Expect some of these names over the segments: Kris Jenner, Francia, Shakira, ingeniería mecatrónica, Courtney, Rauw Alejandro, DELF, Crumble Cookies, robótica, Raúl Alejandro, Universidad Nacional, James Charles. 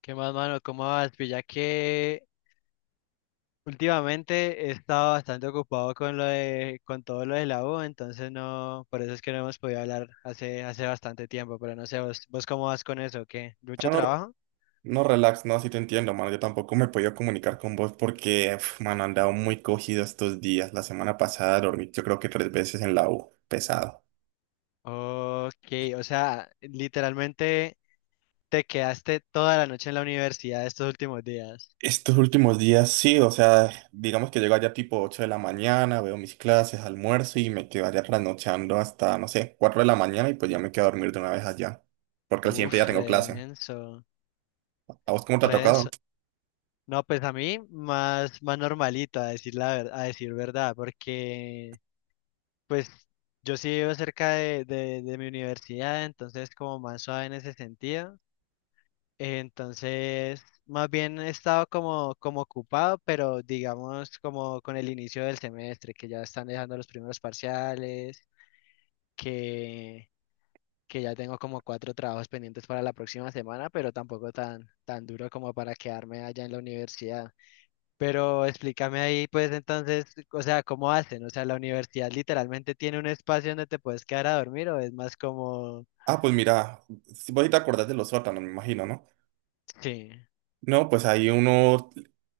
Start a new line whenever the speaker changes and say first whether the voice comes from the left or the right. left: ¿Qué más, mano? ¿Cómo vas? Pues ya que últimamente he estado bastante ocupado con todo lo de la U, entonces no, por eso es que no hemos podido hablar hace bastante tiempo, pero no sé, vos cómo vas con eso, ¿qué?
right: No,
left: ¿Mucho
right: no,
left: trabajo?
right: no, relax, no, sí te entiendo, mano. Yo tampoco me he podido comunicar con vos porque, uf, mano, he andado muy cogido estos días. La semana pasada dormí, yo creo que tres veces en la U, pesado.
left: Ok, o sea, literalmente te quedaste toda la noche en la universidad estos últimos días.
right: Estos últimos días sí, o sea, digamos que llego allá tipo 8 de la mañana, veo mis clases, almuerzo y me quedo allá trasnochando hasta, no sé, 4 de la mañana y pues ya me quedo a dormir de una vez allá, porque al siguiente ya
left: Uf,
right: tengo clase. ¿A vos cómo te ha tocado?
left: redenso. No, pues a mí más normalito, a decir verdad, porque Pues yo sí vivo cerca de mi universidad, entonces como más suave en ese sentido. Entonces, más bien he estado como ocupado, pero digamos como con el inicio del semestre, que ya están dejando los primeros parciales, que, que ya tengo como cuatro trabajos pendientes para la próxima semana, pero tampoco tan duro como para quedarme allá en la universidad. Pero explícame ahí, pues entonces, o sea, ¿cómo hacen? O sea, ¿la universidad literalmente tiene un espacio donde te puedes quedar a dormir o es más como...
right: Ah, pues mira, si vos sí te acordás de los sótanos, me imagino, ¿no?
left: Sí.
right: No, pues ahí uno,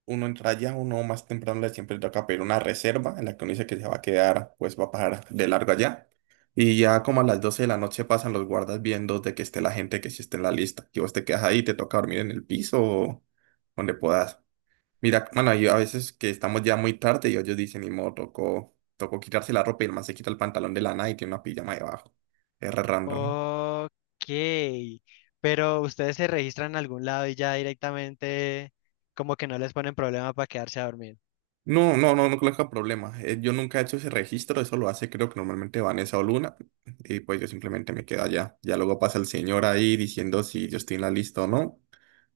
right: uno entra ya, uno más temprano le siempre toca pedir una reserva en la que uno dice que se va a quedar, pues va a pasar de largo allá. Y ya como a las 12 de la noche pasan los guardas viendo de que esté la gente que sí esté en la lista. Que vos te quedas ahí, te toca dormir en el piso o donde puedas. Mira, bueno, yo a veces que estamos ya muy tarde y ellos dicen, ni modo, tocó, tocó quitarse la ropa y el man se quita el pantalón de lana y tiene una pijama debajo. Es re random.
left: Ok. Pero ustedes se registran en algún lado y ya directamente como que no les ponen problema para quedarse a dormir.
right: No, no, no, no coloca problema. Yo nunca he hecho ese registro, eso lo hace creo que normalmente Vanessa o Luna, y pues yo simplemente me quedo allá. Ya luego pasa el señor ahí diciendo si yo estoy en la lista o no,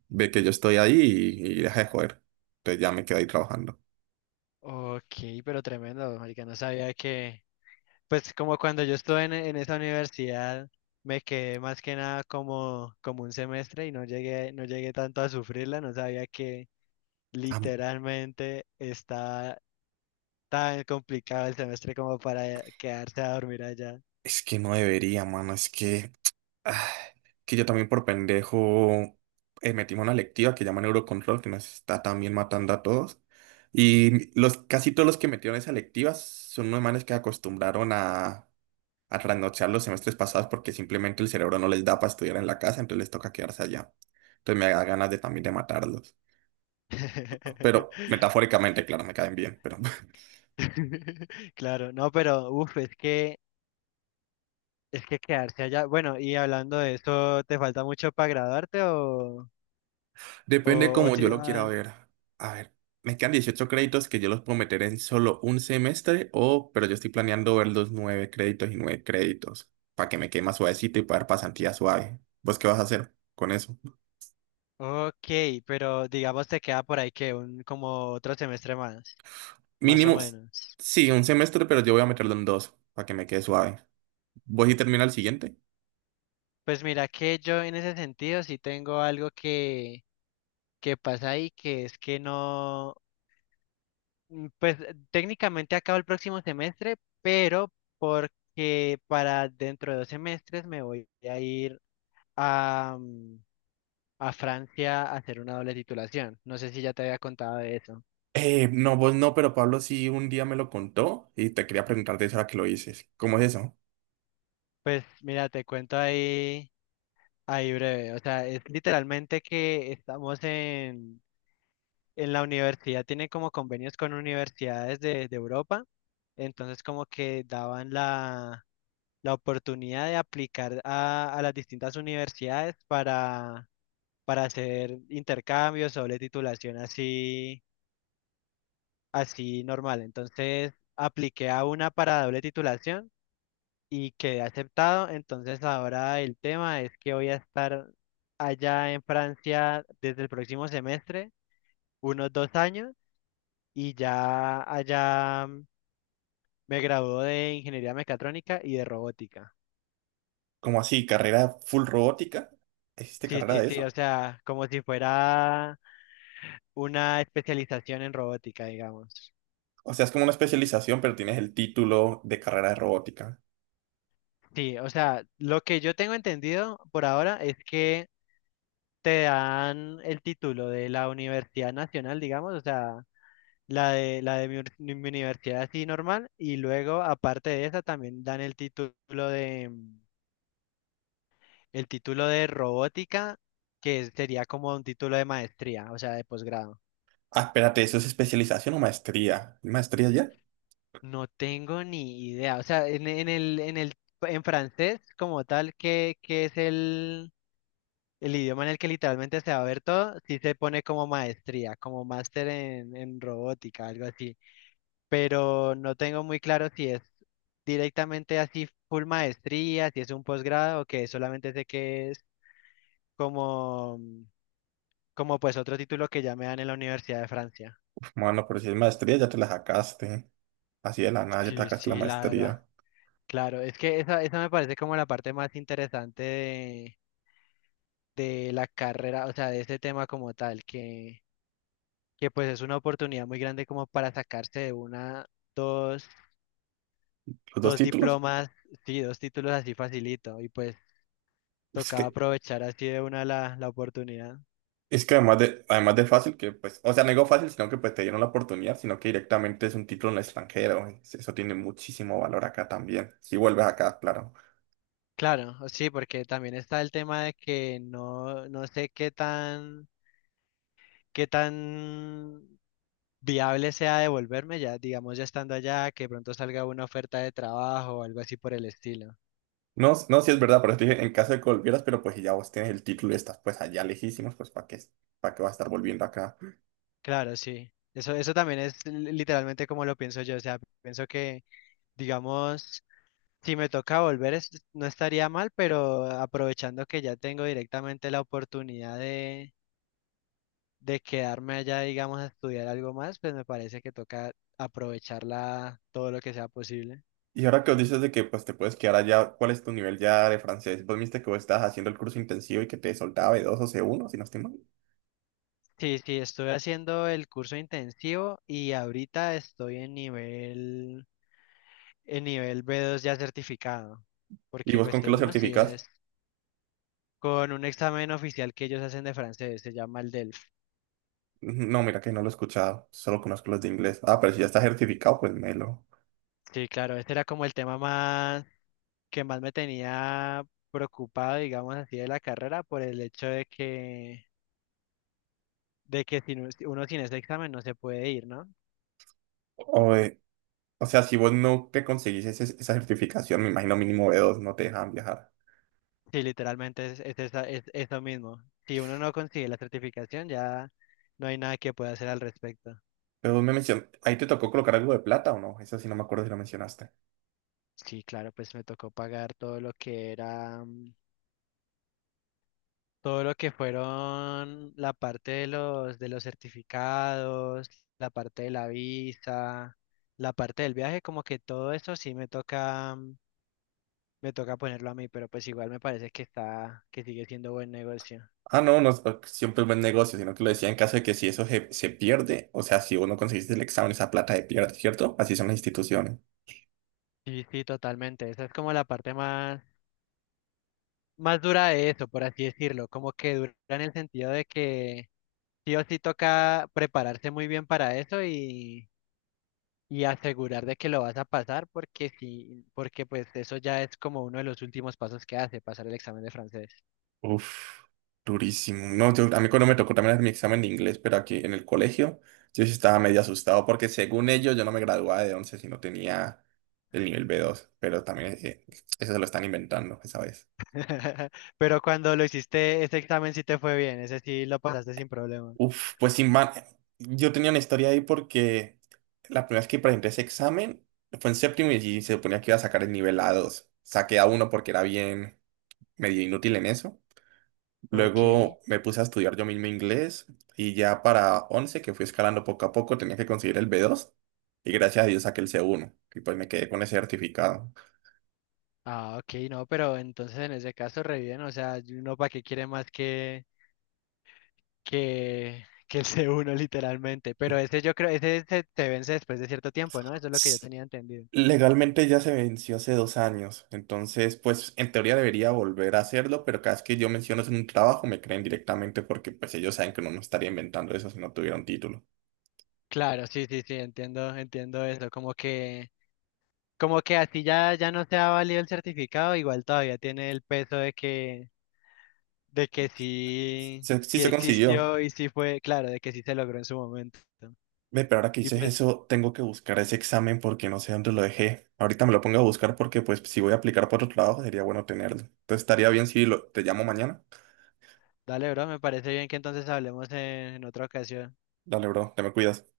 right: ve que yo estoy ahí y deja de joder. Entonces ya me quedo ahí trabajando.
left: Ok, pero tremendo, marica, no sabía que... Pues como cuando yo estuve en esa universidad, me quedé más que nada como un semestre y no llegué tanto a sufrirla, no sabía que
right: Ah,
left: literalmente está tan complicado el semestre como para quedarse a dormir allá.
right: es que no debería, mano, es que, ah, que yo también por pendejo metimos una lectiva que llaman Eurocontrol, que nos está también matando a todos. Y los, casi todos los que metieron esa lectiva son unos manes que acostumbraron a trasnochar los semestres pasados porque simplemente el cerebro no les da para estudiar en la casa, entonces les toca quedarse allá. Entonces me da ganas de también de matarlos. Pero metafóricamente, claro, me caen bien, pero
left: Claro, no, pero uf, es que quedarse allá. Bueno, y hablando de eso, ¿te falta mucho para graduarte
right: depende
left: o, o
right: como yo
left: si-
right: lo quiera
left: ah,
right: ver. A ver, me quedan 18 créditos que yo los puedo meter en solo un semestre pero yo estoy planeando ver los 9 créditos y 9 créditos para que me quede más suavecito y para dar pasantía suave. ¿Vos qué vas a hacer con eso?
left: Ok, pero digamos te queda por ahí que un como otro semestre más, más o
right: Mínimo,
left: menos.
right: sí, un semestre, pero yo voy a meterlo en dos para que me quede suave. ¿Vos y termina el siguiente?
left: Pues mira que yo en ese sentido sí tengo algo que pasa ahí, que es que no. Pues técnicamente acabo el próximo semestre, pero porque para dentro de dos semestres me voy a ir a, a Francia a hacer una doble titulación. No sé si ya te había contado de eso.
right: No, vos no, pero Pablo sí un día me lo contó y te quería preguntarte eso ahora que lo dices. ¿Cómo es eso?
left: Pues mira, te cuento ahí breve. O sea, es literalmente que estamos en la universidad, tiene como convenios con universidades de Europa. Entonces como que daban la oportunidad de aplicar a las distintas universidades para hacer intercambios o doble titulación así normal. Entonces, apliqué a una para doble titulación y quedé aceptado. Entonces, ahora el tema es que voy a estar allá en Francia desde el próximo semestre, unos dos años, y ya allá me graduó de ingeniería mecatrónica y de robótica.
right: ¿Cómo así? ¿Carrera full robótica? ¿Existe
left: Sí,
right: carrera
left: sí,
right: de
left: sí, o
right: eso?
left: sea, como si fuera una especialización en robótica, digamos.
right: O sea, es como una especialización, pero tienes el título de carrera de robótica.
left: Sí, o sea, lo que yo tengo entendido por ahora es que te dan el título de la Universidad Nacional, digamos, o sea, la de mi universidad así normal, y luego, aparte de esa, también dan el título de, el título de robótica, que sería como un título de maestría, o sea, de posgrado.
right: Ah, espérate, ¿eso es especialización o maestría? ¿Maestría ya?
left: No tengo ni idea, o sea, en el, en francés como tal, ¿qué es el... El idioma en el que literalmente se va a ver todo, sí se pone como maestría, como máster en robótica, algo así. Pero no tengo muy claro si es directamente así full maestría, si es un posgrado o que solamente sé que es como, como pues otro título que ya me dan en la Universidad de Francia.
right: Bueno, pero si es maestría ya te la sacaste. Así de la nada ya te
left: Sí,
right: sacaste la
left: sí, la verdad.
right: maestría.
left: Claro, es que esa me parece como la parte más interesante de la carrera, o sea, de ese tema como tal, que pues es una oportunidad muy grande como para sacarse de una, dos,
right: ¿Los dos
left: dos
right: títulos?
left: diplomas, sí, dos títulos así facilito y pues
right: Pues es
left: tocaba
right: que
left: aprovechar así de una la oportunidad.
right: Es que además de fácil, que pues, o sea, no digo fácil, sino que pues te dieron la oportunidad, sino que directamente es un título en el extranjero. Eso tiene muchísimo valor acá también. Si vuelves acá, claro.
left: Claro, sí, porque también está el tema de que no, no sé qué tan viable sea devolverme ya, digamos ya estando allá, que pronto salga una oferta de trabajo o algo así por el estilo.
right: No, no, sí es verdad, pero eso te dije, en caso de que volvieras, pero pues si ya vos tienes el título y estás pues allá lejísimos, pues ¿para qué vas a estar volviendo acá?
left: Claro, sí. Eso también es li- literalmente como lo pienso yo. O sea, pienso que, digamos, si me toca volver, es- no estaría mal, pero aprovechando que ya tengo directamente la oportunidad de quedarme allá, digamos, a estudiar algo más, pues me parece que toca aprovecharla todo lo que sea posible.
right: Y ahora que os dices de que pues te puedes quedar allá, ¿cuál es tu nivel ya de francés? Vos viste que vos estabas haciendo el curso intensivo y que te soltaba B2 o C1 si no estoy mal.
left: Sí, sí, estoy haciendo el curso intensivo y ahorita estoy en nivel B2 ya certificado,
right: ¿Y
left: porque
right: vos
left: pues
right: con qué
left: de
right: lo
left: uno sí
right: certificas?
left: es con un examen oficial que ellos hacen de francés, se llama el DELF.
right: No, mira que no lo he escuchado, solo conozco los de inglés. Ah, pero si ya está certificado, pues melo.
left: Sí, claro, este era como el tema más que más me tenía preocupado, digamos así, de la carrera por el hecho de que sin un- uno sin ese examen no se puede ir, ¿no?
right: O, eh, o sea, si vos no te conseguís esa certificación, me imagino mínimo B2 no te dejan viajar.
left: Sí, literalmente esa- es eso mismo. Si uno no consigue la certificación, ya no hay nada que pueda hacer al respecto.
right: Pero vos me mencionaste, ¿ahí te tocó colocar algo de plata o no? Eso sí no me acuerdo si lo mencionaste.
left: Sí, claro, pues me tocó pagar todo lo que era, todo lo que fueron la parte de los certificados, la parte de la visa, la parte del viaje, como que todo eso sí me toca me toca ponerlo a mí, pero pues igual me parece que está, que sigue siendo buen negocio.
right: Ah, no, no, pues, siempre es buen negocio, sino que lo decía en caso de que si eso se pierde, o sea, si vos no conseguiste el examen, esa plata se pierde, ¿cierto? Así son las instituciones.
left: Sí, sí, totalmente. Esa es como la parte más, más dura de eso, por así decirlo. Como que dura en el sentido de que sí o sí toca prepararse muy bien para eso y asegurar de que lo vas a pasar, porque sí, porque pues eso ya es como uno de los últimos pasos que hace, pasar el examen de francés.
right: Uf, durísimo. No, a mí cuando me tocó también hacer mi examen de inglés, pero aquí en el colegio, yo sí estaba medio asustado porque según ellos yo no me graduaba de 11 si no tenía el nivel B2, pero también eso se lo están inventando esa vez.
left: Pero cuando lo hiciste, ese examen sí te fue bien, ese sí lo pasaste sin problema.
right: Uf, pues sin man, yo tenía una historia ahí porque la primera vez que presenté ese examen fue en séptimo y allí se suponía que iba a sacar el nivel A2, saqué A1 porque era bien medio inútil en eso.
left: Ok.
right: Luego me puse a estudiar yo mismo inglés y ya para 11 que fui escalando poco a poco, tenía que conseguir el B2 y gracias a Dios saqué el C1 y pues me quedé con ese certificado.
left: Ah, ok, no, pero entonces en ese caso re bien, o sea, y uno para qué quiere más que ese uno literalmente, pero ese yo creo, se vence después de cierto tiempo, ¿no? Eso es lo que yo
right: S-
left: tenía entendido.
right: Legalmente ya se venció hace 2 años, entonces pues en teoría debería volver a hacerlo, pero cada vez que yo menciono eso en un trabajo me creen directamente porque pues ellos saben que uno no estaría inventando eso si no tuviera un título.
left: Claro, sí, sí, sí, entiendo eso, como que así ya, ya no se ha valido el certificado, igual todavía tiene el peso de que sí,
right: Sí
left: sí
right: se consiguió.
left: existió y sí fue, claro, de que sí se logró en su momento.
right: Ve, pero ahora que
left: Y
right: dices
left: pues,
right: eso, tengo que buscar ese examen porque no sé dónde lo dejé. Ahorita me lo pongo a buscar porque, pues, si voy a aplicar por otro trabajo, sería bueno tenerlo. Entonces, estaría bien si lo, te llamo mañana.
left: dale, bro, me parece bien que entonces hablemos en otra ocasión.
right: Dale, bro, te me cuidas.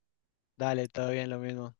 left: Dale, todo bien, lo mismo.